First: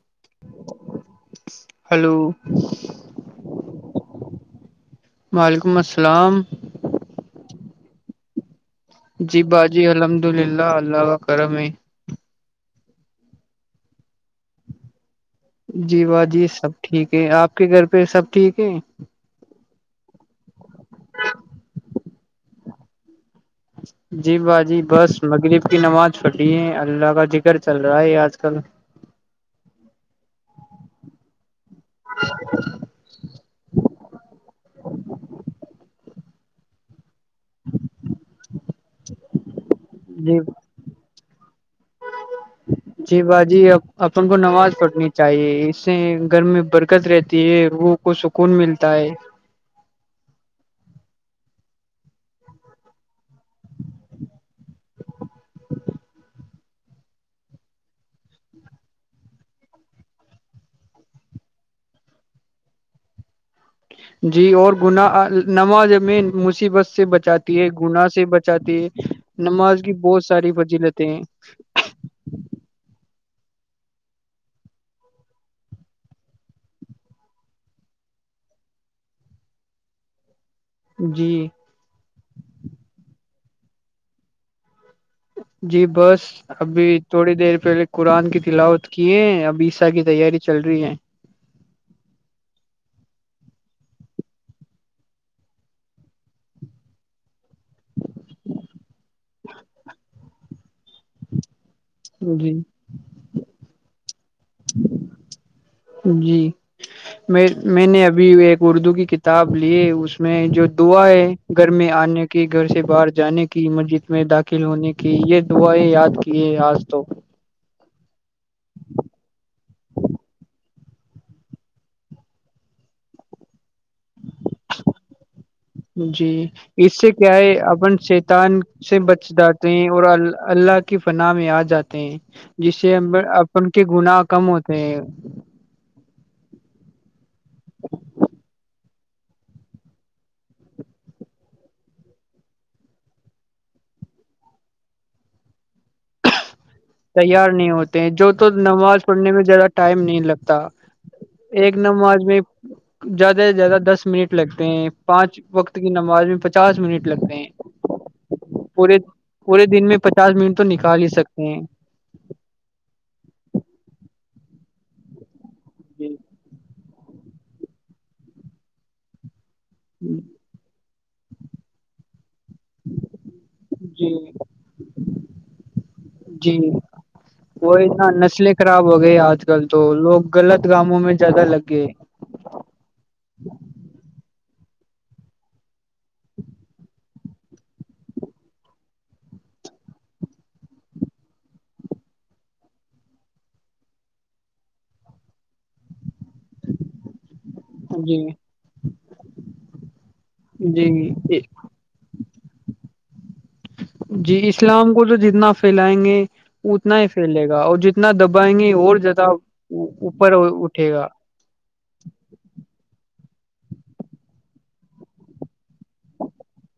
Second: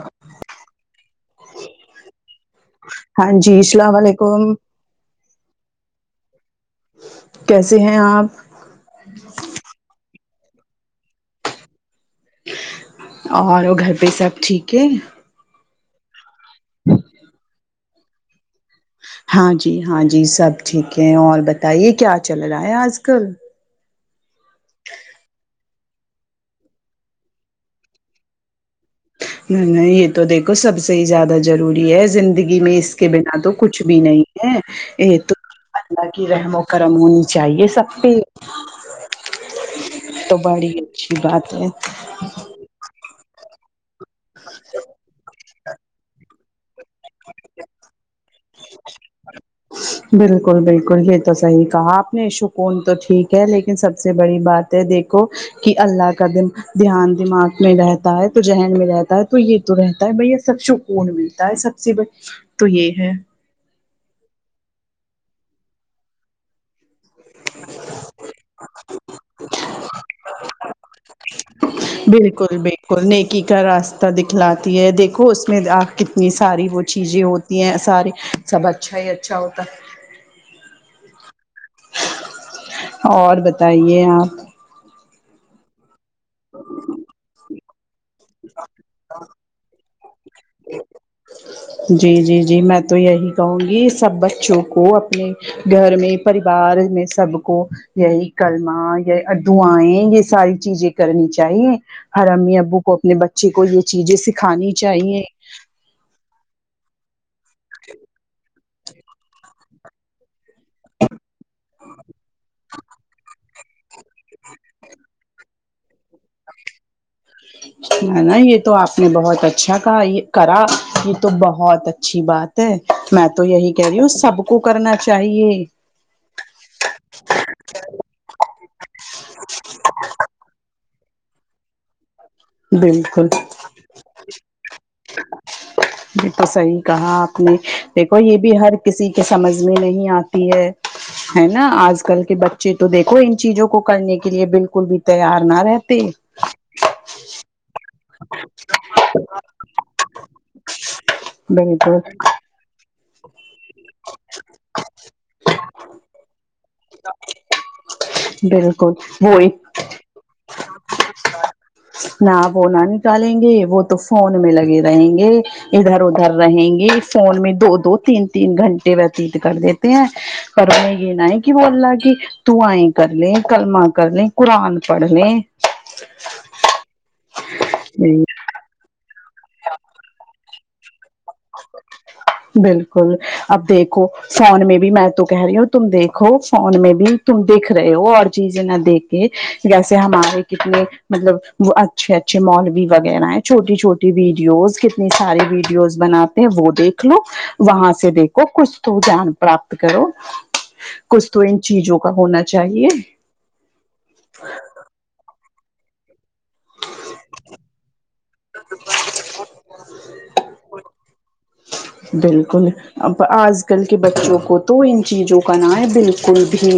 ہاں ہلو ہاں جی اللام علیکم وعلیکم السلام کیسے ہیں آپ جی باجی الحمد اللہ اللہ کا کرم ہے اور گھر پہ سب ٹھیک ہے جی با جی سب ٹھیک ہے آپ کے گھر پہ سب ٹھیک ہے ہاں جی ہاں جی سب ٹھیک ہے اور بتائیے کیا چل رہا ہے آج کل جی با جی بس مگری پ کی نماز پڑھی ہے اللہ کا ذکر چل رہا ہے آج کل نہیں یہ تو دیکھو سب سے ہی زیادہ ضروری ہے زندگی میں اس کے بنا تو کچھ بھی نہیں ہے یہ تو اللہ کی رحموں گرم ہونی چاہیے سب پ تو جی بڑی اچھی بات ہے جی باجی اپن کو نماز پڑھنی چاہیے ج سے گھر میں برکت رہتی ہے وہ کو سکون ملتا ہے بالکل بالکل یہ تو صحیح کہا آپ نے سکون تو ٹھیک ہے لیکن سب سے بڑی بات دیکھو کہ اللہ کا دن دھیان دماغ میں رہتا ہے تو ذہن میں رہتا ہے تو یہ تو رہتا ہے بھیا سب سکون ملتا ہے سب ی ب تو یہ ہے جی اور گن نماز میں مصیبت سے بچاتی ہے گنا سے بچاتی ہے نماز کی بہت ساری فضیلتیں ہیں بالکل بالکل نیکی کا راستہ دکھلاتی ہے دیکھو اس میں آ کتنی ساری وہ چیزیں ہوتی ہیں ساری سب اچھا ہی اچھا ہوتا جی اور بتائیے آپ جی بس ابھی تھوڑی دیر پہلے قرآن کی تلاوت کیے ابھی کی تیاری چل رہی ہے جی جی جی میں تو یہی کہوں گی سب بچوں کو اپنے گھر میں پریوار میں سب کو یہی کلمہ یا ادو آیں یہ ساری چیزیں کرنی چاہیے ہر جی امی ابو کو اپنے بچے کو یہ چیزیں سکھانی چاہیے جی میں میں نے ابھی ایک اردو کی کتاب لیے اس میں جو دعا ہے گھر میں آنے کی گھر سے باہر جانے کی مرجد میں داخل ہونے کی یہ دعاائیں یاد کی ہے آج تو ن ن یہ تو آپ نے بہت اچھا کہا یہ کرا تو بہت اچھی بات ہے میں تو یہی کہہ رہی ہوں سب کو کرنا چاہیے جی اس سے کیا ہے اپن شیتان سے بچ جاتے ہیں اور اللہ کی پنا میں آ جاتے ہیں جس سے بالکل اپن کے گنااہ کم ہوتے ہیں یہ تو صحیح کہا آپ نے دیکھو یہ بھی ہر کسی کے سمجھ میں نہیں آتی ہے ہے نا آج کل کے بچے تو دیکھو ان چیزوں کو کرنے کے لیے بالکل بھی تیار نہ رہتے تیار نہیں ہوتے ہیں جو تو نماز پڑھنے میں زیادہ ٹائم نہیں لگتا ایک بالکل نماز میں زیادہ سے زیادہ دس منٹ لگتے ہیں پانچ وقت کی نماز میں پچاس منٹ لگتے ہیں بالکل پورے وہ پورے دن میں پچاس منٹ تو نکال ہی سکتے ہیں نہ وہ نہ نکالیں گے وہ تو فون میں لگے رہیں گے ادھر جی ادھر رہیں گے فون میں دو دو تین تین گھنٹے وتیت کر دیتے ہیں پھر ان میں یہ نہ ہے کہ وہ اللہ کی دعیں کر لیں کلما کر جی لیں قرآن پڑھ لے جی وہی نا نسلیں خراب ہو گئی آج کل تو لوگ غلط کاموں میں جیادہ لگ گئے بالکل اب دیکھو فون میں بھی میں تو کہہ رہی ہوں تم دیکھو فون میں بھی تم دیکھ رہے ہو اور چیزیں نہ دیکھ جیسے ہمارے کتنے مطلب وہ اچھے اچھے مال بھی وغیرہ ہیں چھوٹی چھوٹی ویڈیوز کتنی ساری ویڈیوز بناتے ہیں وہ دیکھ لو وہاں سے جی دیکھو کس دان پراپت کرو جی کسو ان چیزوں کا ہونا چاہیے جی اسلام کو تو جتنا پھیلیں گے اتنا ہی پھیلے گا اور جت اتنا دبائیں گے اور زیادہ اوپر اٹھے گا بالکل اب آج کل کے بچوں کو تو ان چیزوں کا نام ہے بالکل بھی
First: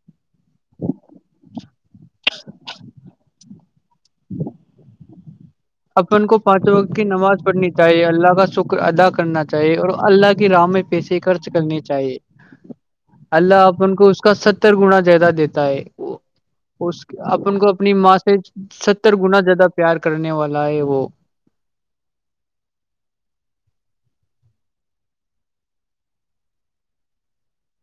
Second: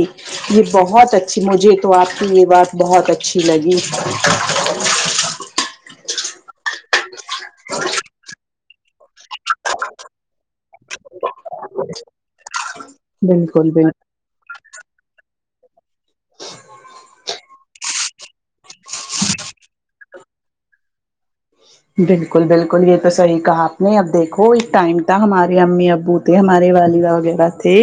یہ بہت اچھی مجھے تو آپ کی یہ بات بہت اچھی لگی اپن کو پانچوں وقت کی نماز پڑھنی چاہیے اللہ کا شکر ادا کرنا چاہیے اور اللہ کی راہ میں پیسے خرچ کرنے چاہیے اللہ بالکل بالکل آپن کو اس کا ستر گنا زیادہ دیتا ہے اس اپن کو اپنی ماں سے ستر گنا زیادہ پیار کرنے والا لائی وہ بالکل بالکل یہ تو صحیح کہا آپ نے اب دیکھو اس ٹائم تک ہمارے امی ابو ہمارے والدہ وغیرہ تھے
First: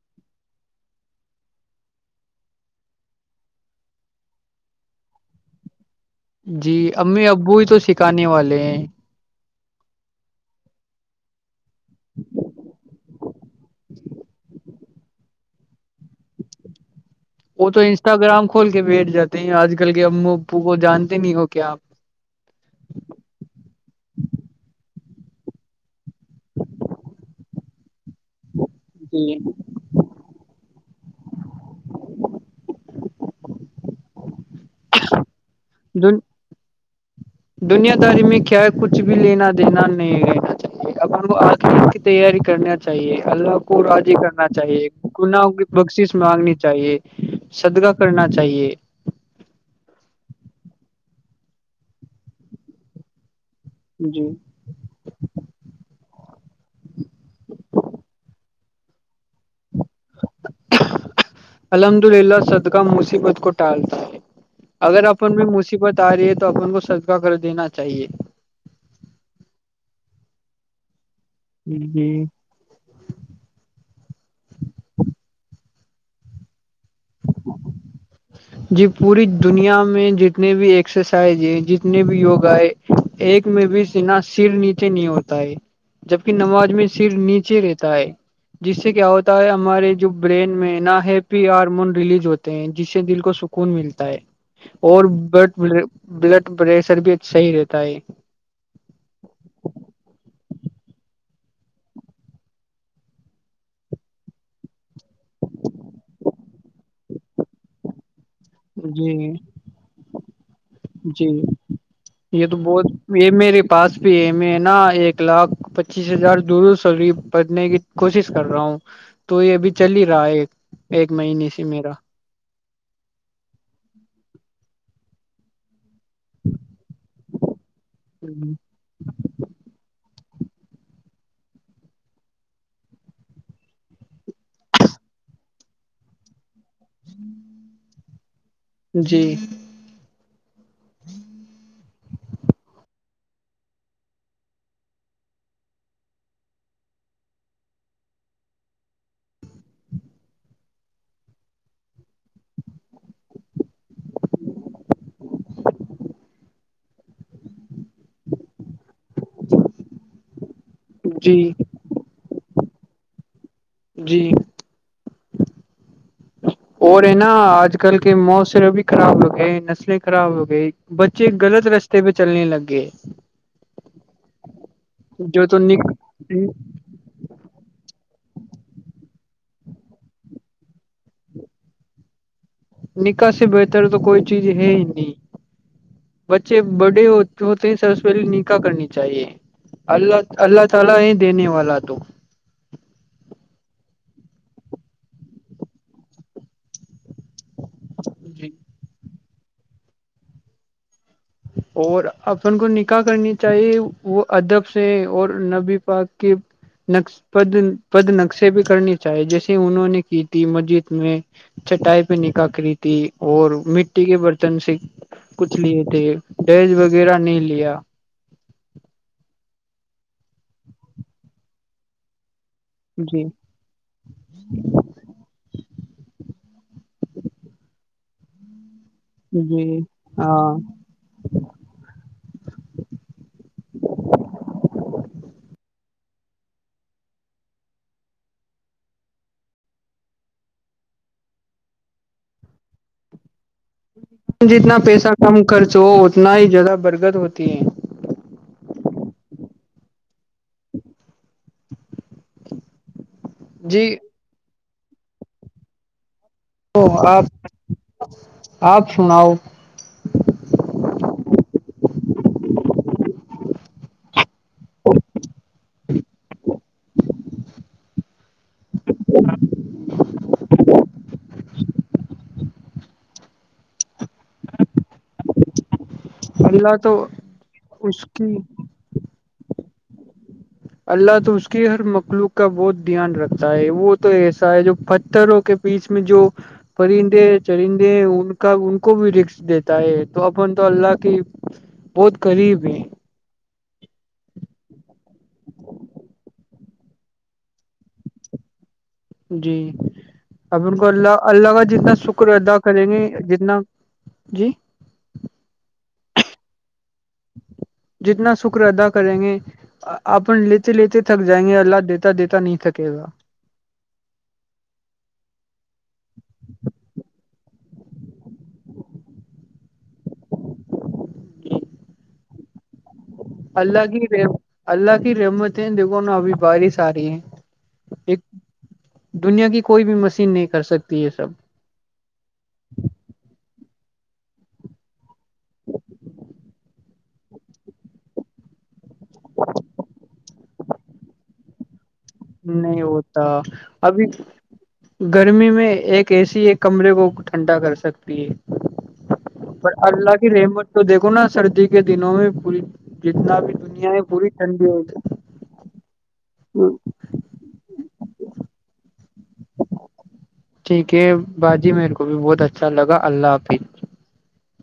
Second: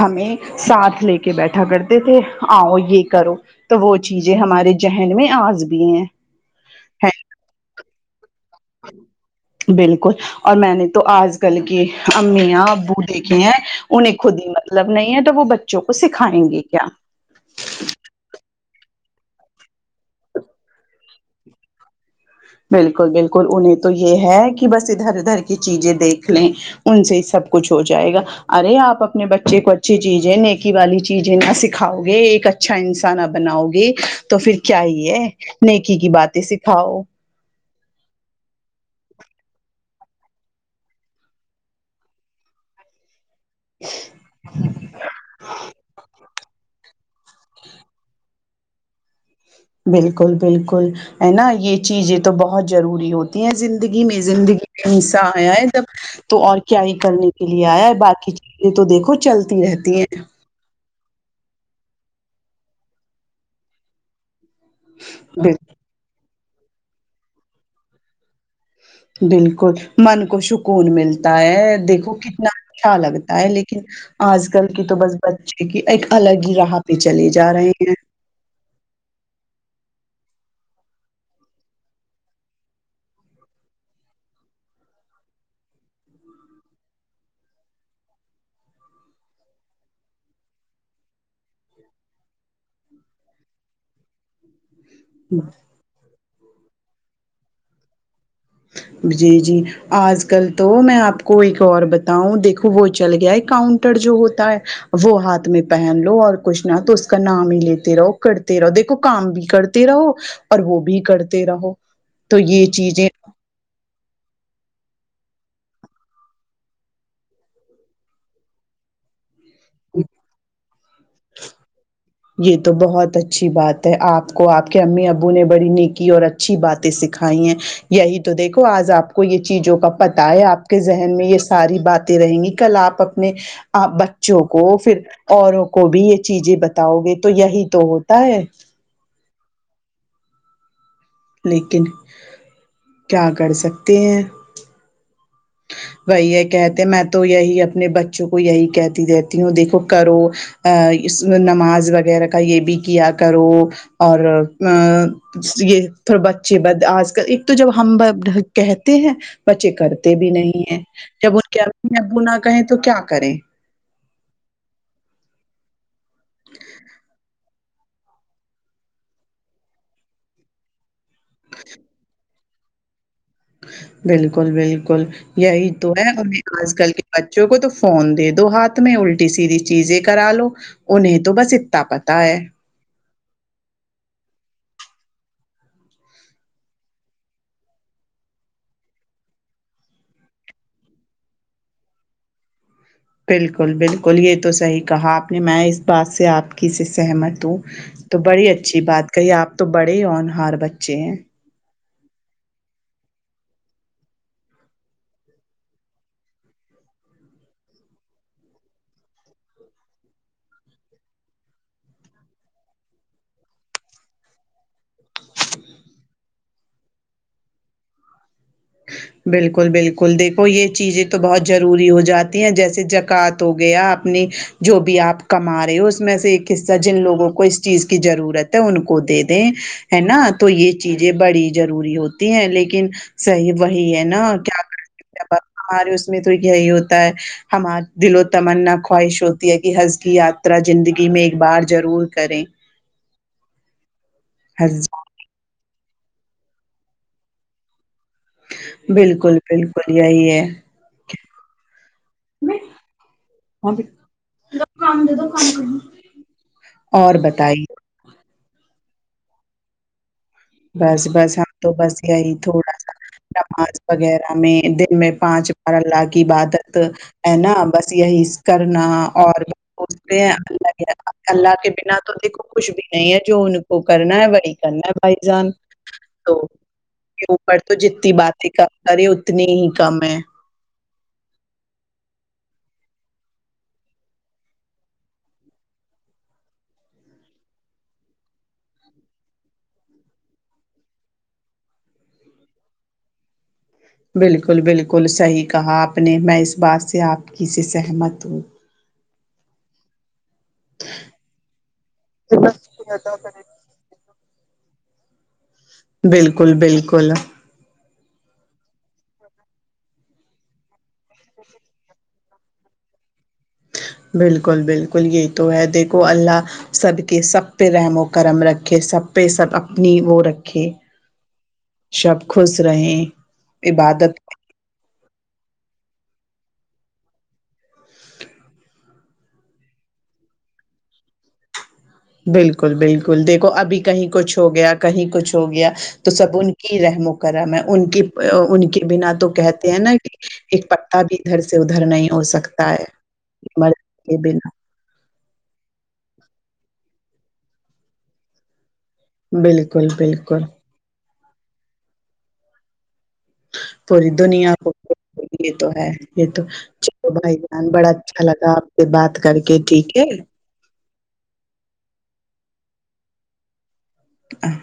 ہمیں ساتھ لے کے بیٹھا کرتے تھے آؤ یہ کرو تو وہ چیزیں ہمارے ذہن میں آج بھی ہیں جی امی ابو ہی تو سکھانے والے ہیں بالکل اور میں نے تو آج کل کی امیاں ابو دیکھے ہیں انہیں خود ہی مطلب نہیں ہے توب وہ بچوں کو سکھائیں گے کیا وہ تو انسٹاگرام کھول کے بیٹھ جاتے ہیں آج کل کے او او کو جانتے نہیں ہو کیا آپ بالکل بالکل انہیں تو یہ ہے کہ بس ادھر ادھر کی چیزیں دیکھ لیں ان سے سب کچھ ہو جائے گا ارے آپ اپنے بچے جی کوچا اچھی چیزیں نیکی والی چیزیں نا سکھاؤ گے ایک اچھا انسان آپ بناؤ گے تو پھر کیا ہی ہے نیکی کی باتیں سکھاؤ دنیا داری میں کیا ہے کچھ بھی لینا دینا نہیں رہینا اپ آ کی تیاری کرنے چاہیے اللہ کو راضی کرنا چاہیے گناہ کی بخشش مانگنی چاہیے صدقاہ کرنا چاہیے بالکل بالکل ہے نا یہ چیزیں تو بہت ضروری ہوتی ہیں زندی زندگی میں جی زندگی میں حصہ آیا ہے تب تو اور کیا ہی کرنے کے لیے آیا باقی چیزیں تو دیکھو چلتی رہتی ہیں الحمد للہ صدقہ مصیبت کو ٹالتی ہے اگر اپن میں بالکل میت بت آ رہی ہے تو اپن کو سدکا کر دینا چاہیے بالکل من کو سکون ملتا ہے دیکھو جی کتنا اچھا لگتا ہے لیکن آج کل کی تو بس بچے کی ایک الگ ہی رح بھی چلے جا رہے ہیں جی پوری دنیا میں جتنے بھی ایکسرسائز ہے جتنے بھی یوگا ہے ایک میں بھی سنا سر نیچے نہیں ہوتا ہے جبک نماز میں سر نیچے رہتا ہے جس سے کیا ہوتا ہے ہمارے جو برین میں نہ ہیپی ہارمون ریلیز ہوتے ہیں جس سے دل کو سکون ملتا ہے اور بٹ بلڈ پریشر بھی ا صحیح رہتا ہے وجے جی آج کل تو میں آپ کو ایک اور بتاؤں دیکھو وہ چل گیا ہے کاؤنٹر جو ہوتا ہے وہ ہاتھ میں پہن لو اور کچھ نہ تو اس کا نام ہی لیتے رہو کرتے رہو دیکھو کام جی بھی کر رہو اور وہ بھی جی کرتے رہو تو یہ چیزیں یہ میرے [unintelligible] پاس پی ای میں نا ایک لاکھ پچیس ہزار دور شری پڑھنے کی کوشش کر رہا ہوں تو یہ ابھی چل ہی رہا ہے ایک ایک مہینے سے میرا یہ تو بہت اچھی بات ہے آپ کو آپ کے امی ابو نے بڑی نیکی اور ا اچھی باتیں سکھائی ہیں یہی تو دیکھو آج آپ کو کو یہ چیزوں کا پتہ ہے آپ کے ذہن میں یہ ساری باتیں رہیں گی کل آپ اپنے آ بچوں کو پھر اوروں کو بھی یہ چیزیں بتاؤ گے تو یہی تو ہوتا ہے جی لیکن کیا کر سکتے ہیں وہی یہ کہتے میں تو یہی اپنے بچوں کو یہی کہتی رہتی ہوں دیکھو کرو ا اس نماز وغیرہ کا یہ بھی کیا کرو اور ا یہ تھ بچے بد آج کل ایک تو جب ہم کہتے ہیں بچے کرتے بھی نہیں ہیں جب جی ان کے ابمی ابو نہ کہیں تو کیا کریں جی اور ہے نا آج آ کل کے موسر ابھی خراب ہو گئے نسلیں خراب ہو گئی بچے غلط رستے پہ چلنے لگ گے بالکل بالکل یہی تو ہے ہمیں آج کل کے بچوں کو تو فون دے دو ہاتھ میں الٹی سیدھی چیزیں کرا لو انہیں تو بس اتنا پتا ہے [unintelligible] نکاح سے بہتر تو کوئی چیز ہے ہی نہیں بچے بڑے ہو ہوتے ہیں سرس پہلی نکاح کرنی چاہیے اللہ اللہ تعالی ہی دینے والا تو بالکل بالکل یہ تو صحیح کہا آپ نے میں اس بات سے آپ کی سے سہمت ہوں تو بڑی جی اچھی بات کہی آپ تو بڑے ہی اورنہار بچے ہیں اور اپن کو نکاح کرنی چاہیے وہ ادب سے اور نبی پاک کے نس پد پد نقشے بھی کرنی چاہیے جیسے انہوں نے کی تھی مسجد میں چٹائی پہ نک کری تھی اور مٹی کے برتن سے کچھ لیے تھے ڈیج وغیرہ نہیں لیا بالکل بالکل دیکھو یہ چیزیں تو بہت ضروری ہو جاتی ہیں جیسے سے جی جکاات ہو گیا اپنی جو بھی آپ کو کما رہے ہو اس میں سے ایک حصہ جن لوگوں کو اس چیز کی ضرورت ان کو دے دیں جی ہے نا تو ہاں یہ چیزیں بڑی ضروری ہوتی ہیں لیکن صحیح وہی ہے نا کیا کرتے ہمارے اس میں تو یہی ہوتا ہے ہمار دل و تمنا خواہش ہوتی ہے کہ ہنز کی یاترا زندگی میں ایک بار ضرور کریں جتنا حج پیسہ کم خرچ ہو اتنا ہی زیادہ برکد ہوتی ہے بالکل بالکل یہی ہے جی دکان د دان آپ آپ سناؤ بس بس ہم تو بس یہی تھوڑا سا نماز وغیرہ میں دن میں پانچ بار اللہ عبادت ہے نا بس یہی کرنا اور اس اللہ اللہ کے بنا تو دیکھ کچھ بھی نہیں ہے جو ان کو کرنا ہے وہی کرنا ہے بھائی جان تو اللہ تو اوپر تو اس جتنی کی باتیں کم کرے اتنی ہی کم ہے اللہ تو اس کی ہر مخلوق کا بہت دھیان رکھتا ہے وہ تو ایسا ہے جو پتھروں کے بیچ میں جو پرندے چرندے ان کا ان کو بھی رش دیتا ہے تو اپن تو اللہ کی بہت غریب ہے بالکل بالکل صحیح کہا آپ نے میں اس بات سے آپ کی سے سہمت ہوں جی اب ان کو اللہ اللہ کا جتنا شکر اللہ ادا کریں کی گے عطا کرے جتنا جی بالکل بالکل جتنا شکر ادا کریں گے اپن لیتے لیتے تھک جائیں گے اللہ دیتا دیتا نہیں تھکے گا بالکل بالکل یہی تو ہے دیکھو اللہ سب کے سب پہ رحم و کرم رکھے سب پہ سب اپنی وہ رکھے سب خوش رہیں اللہگ عبادت رہ اللہ کی رحمت ہے دیکھو نا ابھی بارش آ رہی ہے ایک دنیا کی کوئی بھی مشین نہیں کر سکتی یہ سب بالکل بالکل دیکھو ابھی کہیں کچھ ہو گیا کہیں کچھ ہو گیا تو سب ان کی رحم و کرم ان کی ان کے بنا تو کہتے ہیں نا کہ ایک پتا بھی ادھر سے سے ادھر نہیں ہو سکتا نہیں ہے ہوتا مرض ابھی کے بنا گرمی میں ایک اے سی ایک کمرے کو ٹھنڈا کر سکتی ہے پر بالکل اللہ کی بالکل رحم تو دیکھو نا سردی کے دنوں میں پوری جتنا بھی د پوری دنیا کو یہ تو ہے یہ تو جاتی۔ تو بھائی جان بڑا اچھا لگا آپ سے بات کر کے ٹھیک ہے ٹھیک ہے باجی میرے کو بھی بہت اچھا لگا اللہ حافظ ا [unintelligible]